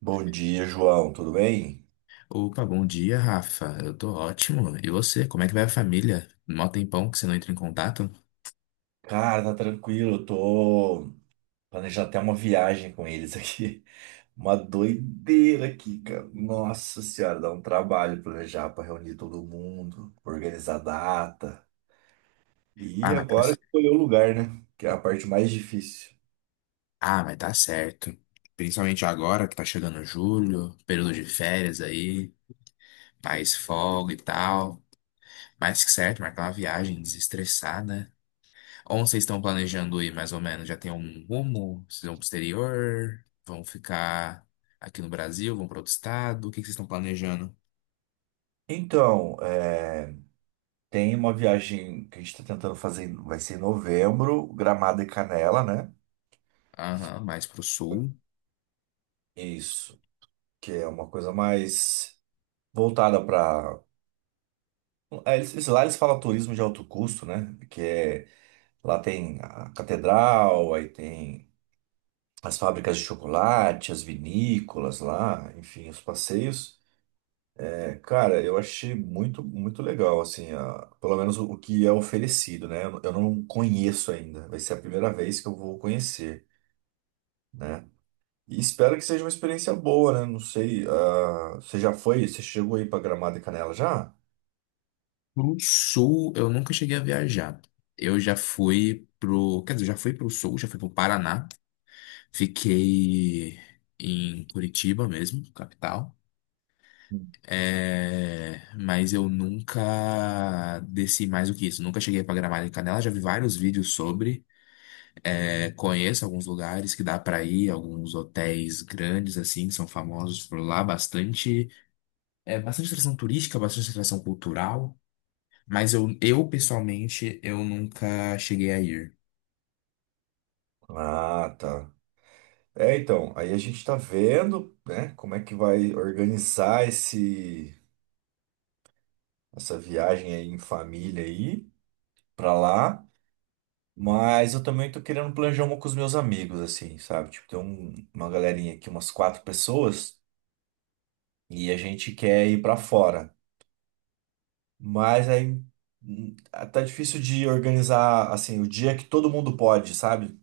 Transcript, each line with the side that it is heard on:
right: Bom dia, João. Tudo bem?
left: Opa, bom dia, Rafa. Eu tô ótimo. E você, como é que vai a família? Mó tempão que você não entra em contato?
right: Cara, tá tranquilo. Eu tô planejando até uma viagem com eles aqui. Uma doideira aqui, cara. Nossa senhora, dá um trabalho planejar pra reunir todo mundo, organizar data. E
left: Ah, mas tá,
right: agora escolher o lugar, né? Que é a parte mais difícil.
left: ah, mas tá certo. Principalmente agora que tá chegando julho, período de férias aí, mais folga e tal. Mais que certo, marcar uma viagem, desestressar, né? Onde vocês estão planejando ir, mais ou menos? Já tem um rumo? Vocês vão pro exterior? Vão ficar aqui no Brasil? Vão para outro estado? O que que vocês estão planejando?
right: Então, é, Tem uma viagem que a gente tá tentando fazer, vai ser em novembro, Gramado e Canela, né?
left: Aham, mais pro sul.
right: Isso, que é uma coisa mais voltada para. Ah, eles, lá eles falam turismo de alto custo, né? Lá tem a catedral, aí tem as fábricas de chocolate, as vinícolas lá, enfim, os passeios. É, cara, eu achei muito legal, assim, pelo menos o que é oferecido, né? Eu não conheço ainda, vai ser a primeira vez que eu vou conhecer, né? E espero que seja uma experiência boa, né? Não sei, ah, você já foi? Você chegou aí pra Gramado e Canela já?
left: O Sul, eu nunca cheguei a viajar. Eu já fui pro, quer dizer, já fui pro Sul, já fui pro Paraná. Fiquei em Curitiba mesmo, capital.
right: Hum.
left: É, mas eu nunca desci mais do que isso. Nunca cheguei para Gramado e Canela. Já vi vários vídeos sobre. É, conheço alguns lugares que dá para ir, alguns hotéis grandes assim, que são famosos por lá, bastante, bastante atração turística, bastante atração cultural. Mas eu pessoalmente, eu nunca cheguei a ir.
right: Ah, tá. É, então, aí a gente tá vendo, né, como é que vai organizar essa viagem aí em família aí pra lá. Mas eu também tô querendo planejar uma com os meus amigos, assim, sabe? Tipo, tem uma galerinha aqui, umas quatro pessoas, e a gente quer ir pra fora. Mas aí tá difícil de organizar, assim, o dia que todo mundo pode, sabe?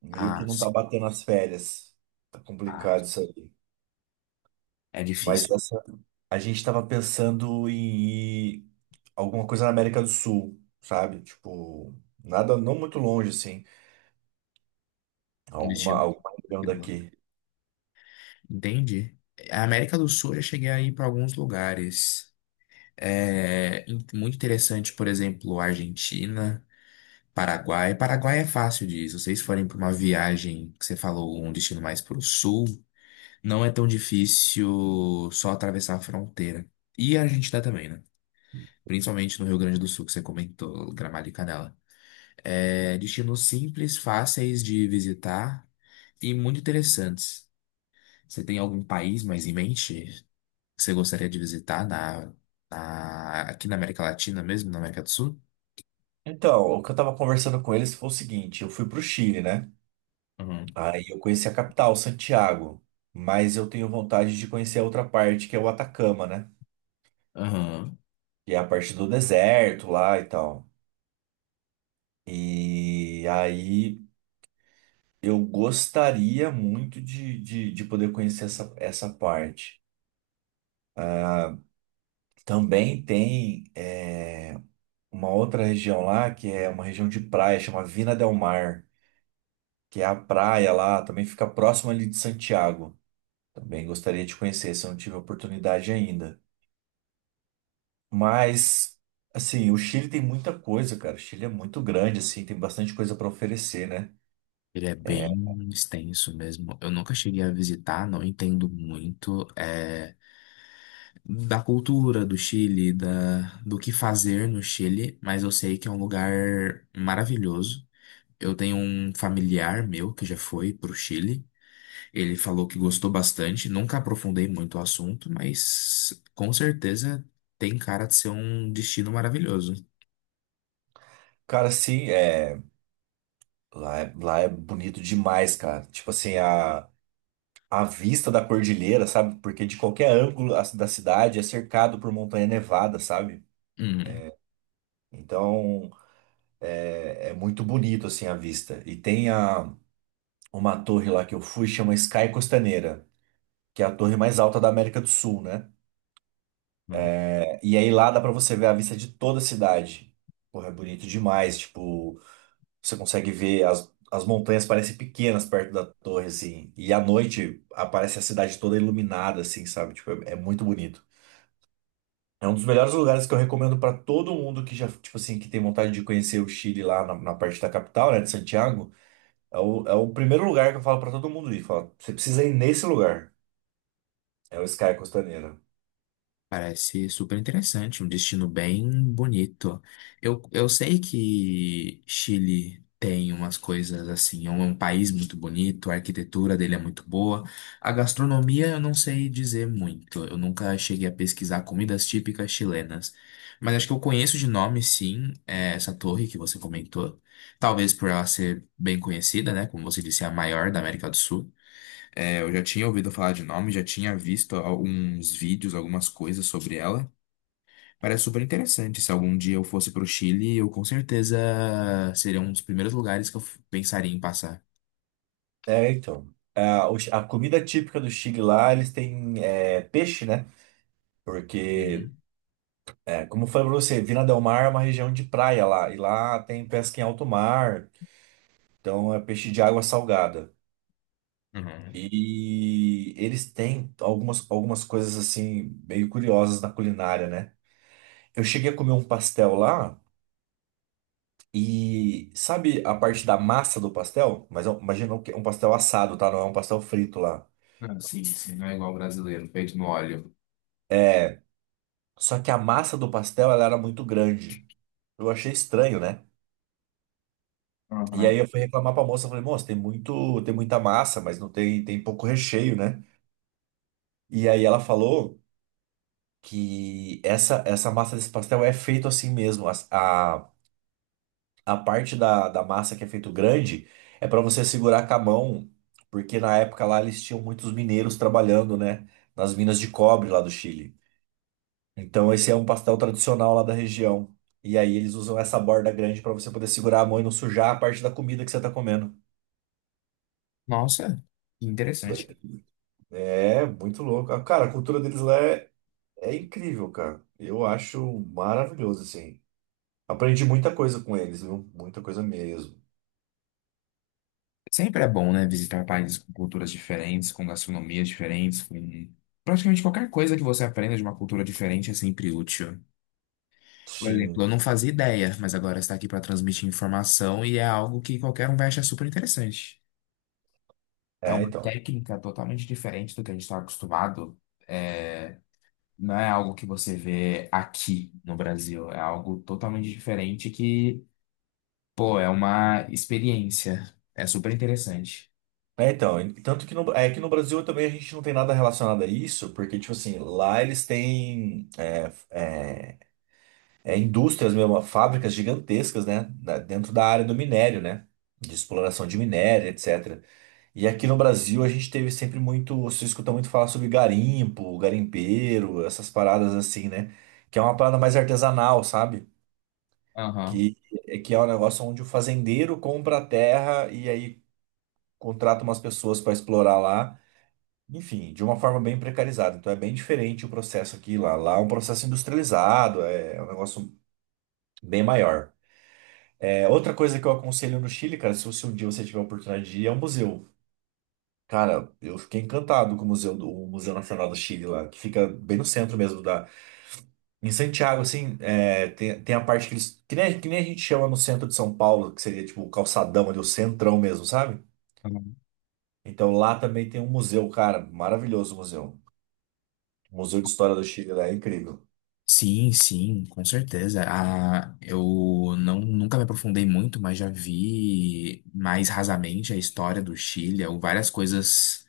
right: Meio
left: Ah,
right: que não tá
left: sim.
right: batendo as férias. Tá
left: Ah,
right: complicado isso aí.
left: é
right: Mas
left: difícil.
right: essa. A gente estava pensando em alguma coisa na América do Sul, sabe? Tipo, nada não muito longe, assim.
left: Um
right: Alguma,
left: destino
right: alguma região
left: aqui do lado.
right: daqui.
left: Entendi. A América do Sul eu já cheguei a ir para alguns lugares. É muito interessante, por exemplo, Argentina, Paraguai. Paraguai é fácil de ir. Se vocês forem para uma viagem que você falou, um destino mais para o sul, não é tão difícil só atravessar a fronteira. E a Argentina também, né? Principalmente no Rio Grande do Sul, que você comentou, Gramado e Canela. É, destinos simples, fáceis de visitar e muito interessantes. Você tem algum país mais em mente que você gostaria de visitar aqui na América Latina mesmo, na América do Sul?
right: Então, o que eu tava conversando com eles foi o seguinte: eu fui pro Chile, né?
left: Uhum.
right: Aí eu conheci a capital, Santiago. Mas eu tenho vontade de conhecer a outra parte, que é o Atacama, né?
left: Aham.
right: Que é a parte do deserto lá e tal. E aí eu gostaria muito de poder conhecer essa parte. Também tem. Uma outra região lá, que é uma região de praia, chama Vina del Mar, que é a praia lá, também fica próximo ali de Santiago. Também gostaria de conhecer, se eu não tive a oportunidade ainda. Mas, assim, o Chile tem muita coisa, cara. O Chile é muito grande, assim, tem bastante coisa para oferecer, né?
left: Ele é
right: É,
left: bem extenso mesmo. Eu nunca cheguei a visitar, não entendo muito da cultura do Chile, do que fazer no Chile, mas eu sei que é um lugar maravilhoso. Eu tenho um familiar meu que já foi pro Chile. Ele falou que gostou bastante, nunca aprofundei muito o assunto, mas com certeza tem cara de ser um destino maravilhoso.
right: Cara, assim, lá, lá é bonito demais, cara. Tipo assim, a vista da cordilheira, sabe? Porque de qualquer ângulo da cidade é cercado por montanha nevada, sabe?
left: Hum.
right: Então, é muito bonito assim a vista. E tem uma torre lá que eu fui, chama Sky Costaneira, que é a torre mais alta da América do Sul, né? E aí lá dá pra você ver a vista de toda a cidade. Porra, é bonito demais. Tipo, você consegue ver as montanhas parecem pequenas perto da torre, assim. E à noite aparece a cidade toda iluminada, assim, sabe? Tipo, é muito bonito. É um dos melhores lugares que eu recomendo pra todo mundo que já, tipo assim, que tem vontade de conhecer o Chile lá na parte da capital, né, de Santiago. É é o primeiro lugar que eu falo pra todo mundo ir. Falo, você precisa ir nesse lugar. É o Sky Costaneira.
left: Parece super interessante, um destino bem bonito. Eu sei que Chile tem umas coisas assim, é é um país muito bonito, a arquitetura dele é muito boa. A gastronomia eu não sei dizer muito, eu nunca cheguei a pesquisar comidas típicas chilenas. Mas acho que eu conheço de nome, sim, é, essa torre que você comentou. Talvez por ela ser bem conhecida, né? Como você disse, é a maior da América do Sul. É, eu já tinha ouvido falar de nome, já tinha visto alguns vídeos, algumas coisas sobre ela. Parece super interessante. Se algum dia eu fosse pro Chile, eu com certeza seria um dos primeiros lugares que pensaria em passar.
right: É, então. O a comida típica do Chile lá, eles têm peixe, né? Porque,
left: Uhum.
right: é, como eu falei pra você, Vina del Mar é uma região de praia lá. E lá tem pesca em alto mar. Então é peixe de água salgada.
left: Uhum.
right: E eles têm algumas coisas assim, meio curiosas na culinária, né? Eu cheguei a comer um pastel lá. E sabe a parte da massa do pastel? Mas ó, imagina um que é um pastel assado, tá? Não é um pastel frito lá.
left: Ah, sim, sim, não é igual brasileiro, feito no óleo.
right: É, só que a massa do pastel ela era muito grande. Eu achei estranho, né? E aí
left: Uhum.
right: eu fui reclamar pra moça, eu falei, moça, tem muita massa, mas não tem, tem pouco recheio, né? E aí ela falou que essa massa desse pastel é feito assim mesmo. A parte da massa que é feito grande é para você segurar com a mão, porque na época lá eles tinham muitos mineiros trabalhando, né, nas minas de cobre lá do Chile. Então esse é um pastel tradicional lá da região. E aí eles usam essa borda grande para você poder segurar a mão e não sujar a parte da comida que você tá comendo.
left: Nossa, que interessante.
right: Doido. É muito louco. Ah, cara, a cultura deles lá é incrível, cara. Eu acho maravilhoso, assim. Aprendi muita coisa com eles, viu? Muita coisa mesmo.
left: Sempre é bom, né, visitar países com culturas diferentes, com gastronomias diferentes, com praticamente qualquer coisa que você aprenda de uma cultura diferente é sempre útil. Por exemplo, eu
right: Sim.
left: não fazia ideia, mas agora está aqui para transmitir informação e é algo que qualquer um vai achar super interessante. É
right: É,
left: uma
right: então.
left: técnica totalmente diferente do que a gente está acostumado. É, não é algo que você vê aqui no Brasil, é algo totalmente diferente que, pô, é uma experiência. É super interessante.
right: É, então, tanto que é que no Brasil também a gente não tem nada relacionado a isso, porque, tipo assim, lá eles têm indústrias mesmo, fábricas gigantescas, né? Dentro da área do minério, né? De exploração de minério, etc. E aqui no Brasil a gente teve sempre muito, se escuta muito falar sobre garimpo, garimpeiro, essas paradas assim, né? Que é uma parada mais artesanal, sabe?
left: Aham.
right: Que, É que é um negócio onde o fazendeiro compra a terra e aí contrata umas pessoas para explorar lá. Enfim, de uma forma bem precarizada. Então é bem diferente o processo aqui e lá. Lá é um processo industrializado, é um negócio bem maior. É, outra coisa que eu aconselho no Chile, cara, se você um dia você tiver a oportunidade de ir, é o museu. Cara, eu fiquei encantado com o museu, o Museu Nacional do Chile lá, que fica bem no centro mesmo da. Em Santiago, assim, é, tem a parte que eles. Que nem a gente chama no centro de São Paulo, que seria tipo o calçadão ali, o centrão mesmo, sabe? Então lá também tem um museu, cara, maravilhoso o museu. O Museu de História do Chile lá é incrível.
left: Sim, sim, com certeza. Ah, eu Não, nunca me aprofundei muito, mas já vi mais rasamente a história do Chile, ou várias coisas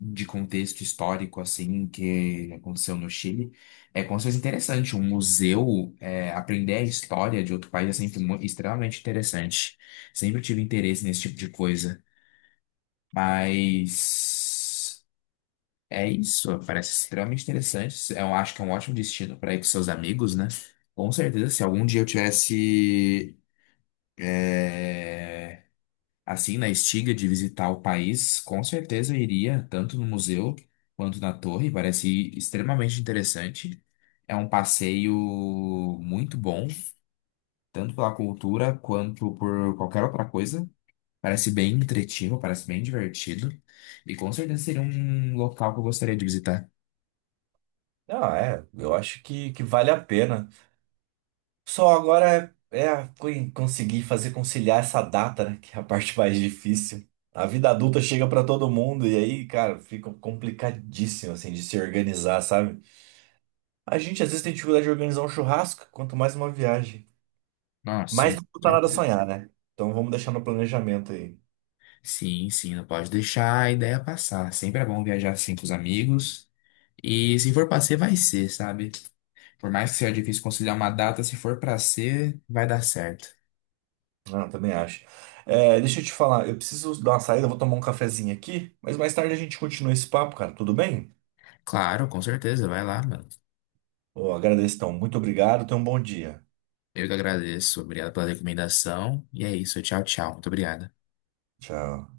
left: de contexto histórico, assim, que aconteceu no Chile. É como se fosse interessante. Um museu, é, aprender a história de outro país é sempre extremamente interessante. Sempre tive interesse nesse tipo de coisa. Mas é isso, parece extremamente interessante. Eu acho que é um ótimo destino para ir com seus amigos, né? Com certeza, se algum dia eu tivesse é, assim na estiga de visitar o país, com certeza eu iria tanto no museu quanto na torre. Parece extremamente interessante. É um passeio muito bom, tanto pela cultura quanto por qualquer outra coisa. Parece bem entretido, parece bem divertido e com certeza seria um local que eu gostaria de visitar.
right: Não, é, eu acho que vale a pena. Só agora co- conseguir fazer conciliar essa data, né? Que é a parte mais difícil. A vida adulta chega pra todo mundo e aí, cara, fica complicadíssimo, assim, de se organizar, sabe? A gente às vezes tem dificuldade de organizar um churrasco, quanto mais uma viagem.
left: Ah,
right: Mas
left: sim,
right: não custa nada
left: certeza.
right: sonhar, né? Então vamos deixar no planejamento aí.
left: Sim, sim, não pode deixar a ideia passar. Sempre é bom viajar assim com os amigos. E se for pra ser, vai ser, sabe? Por mais que seja difícil conciliar uma data, se for pra ser, vai dar certo.
right: Não, também acho. É, deixa eu te falar, eu preciso dar uma saída, eu vou tomar um cafezinho aqui, mas mais tarde a gente continua esse papo, cara, tudo bem?
left: Claro, com certeza, vai lá, mano.
right: Eu agradeço, então. Muito obrigado. Tenha um bom dia.
left: Eu que agradeço. Obrigado pela recomendação. E é isso, tchau, tchau. Muito obrigado.
right: Tchau.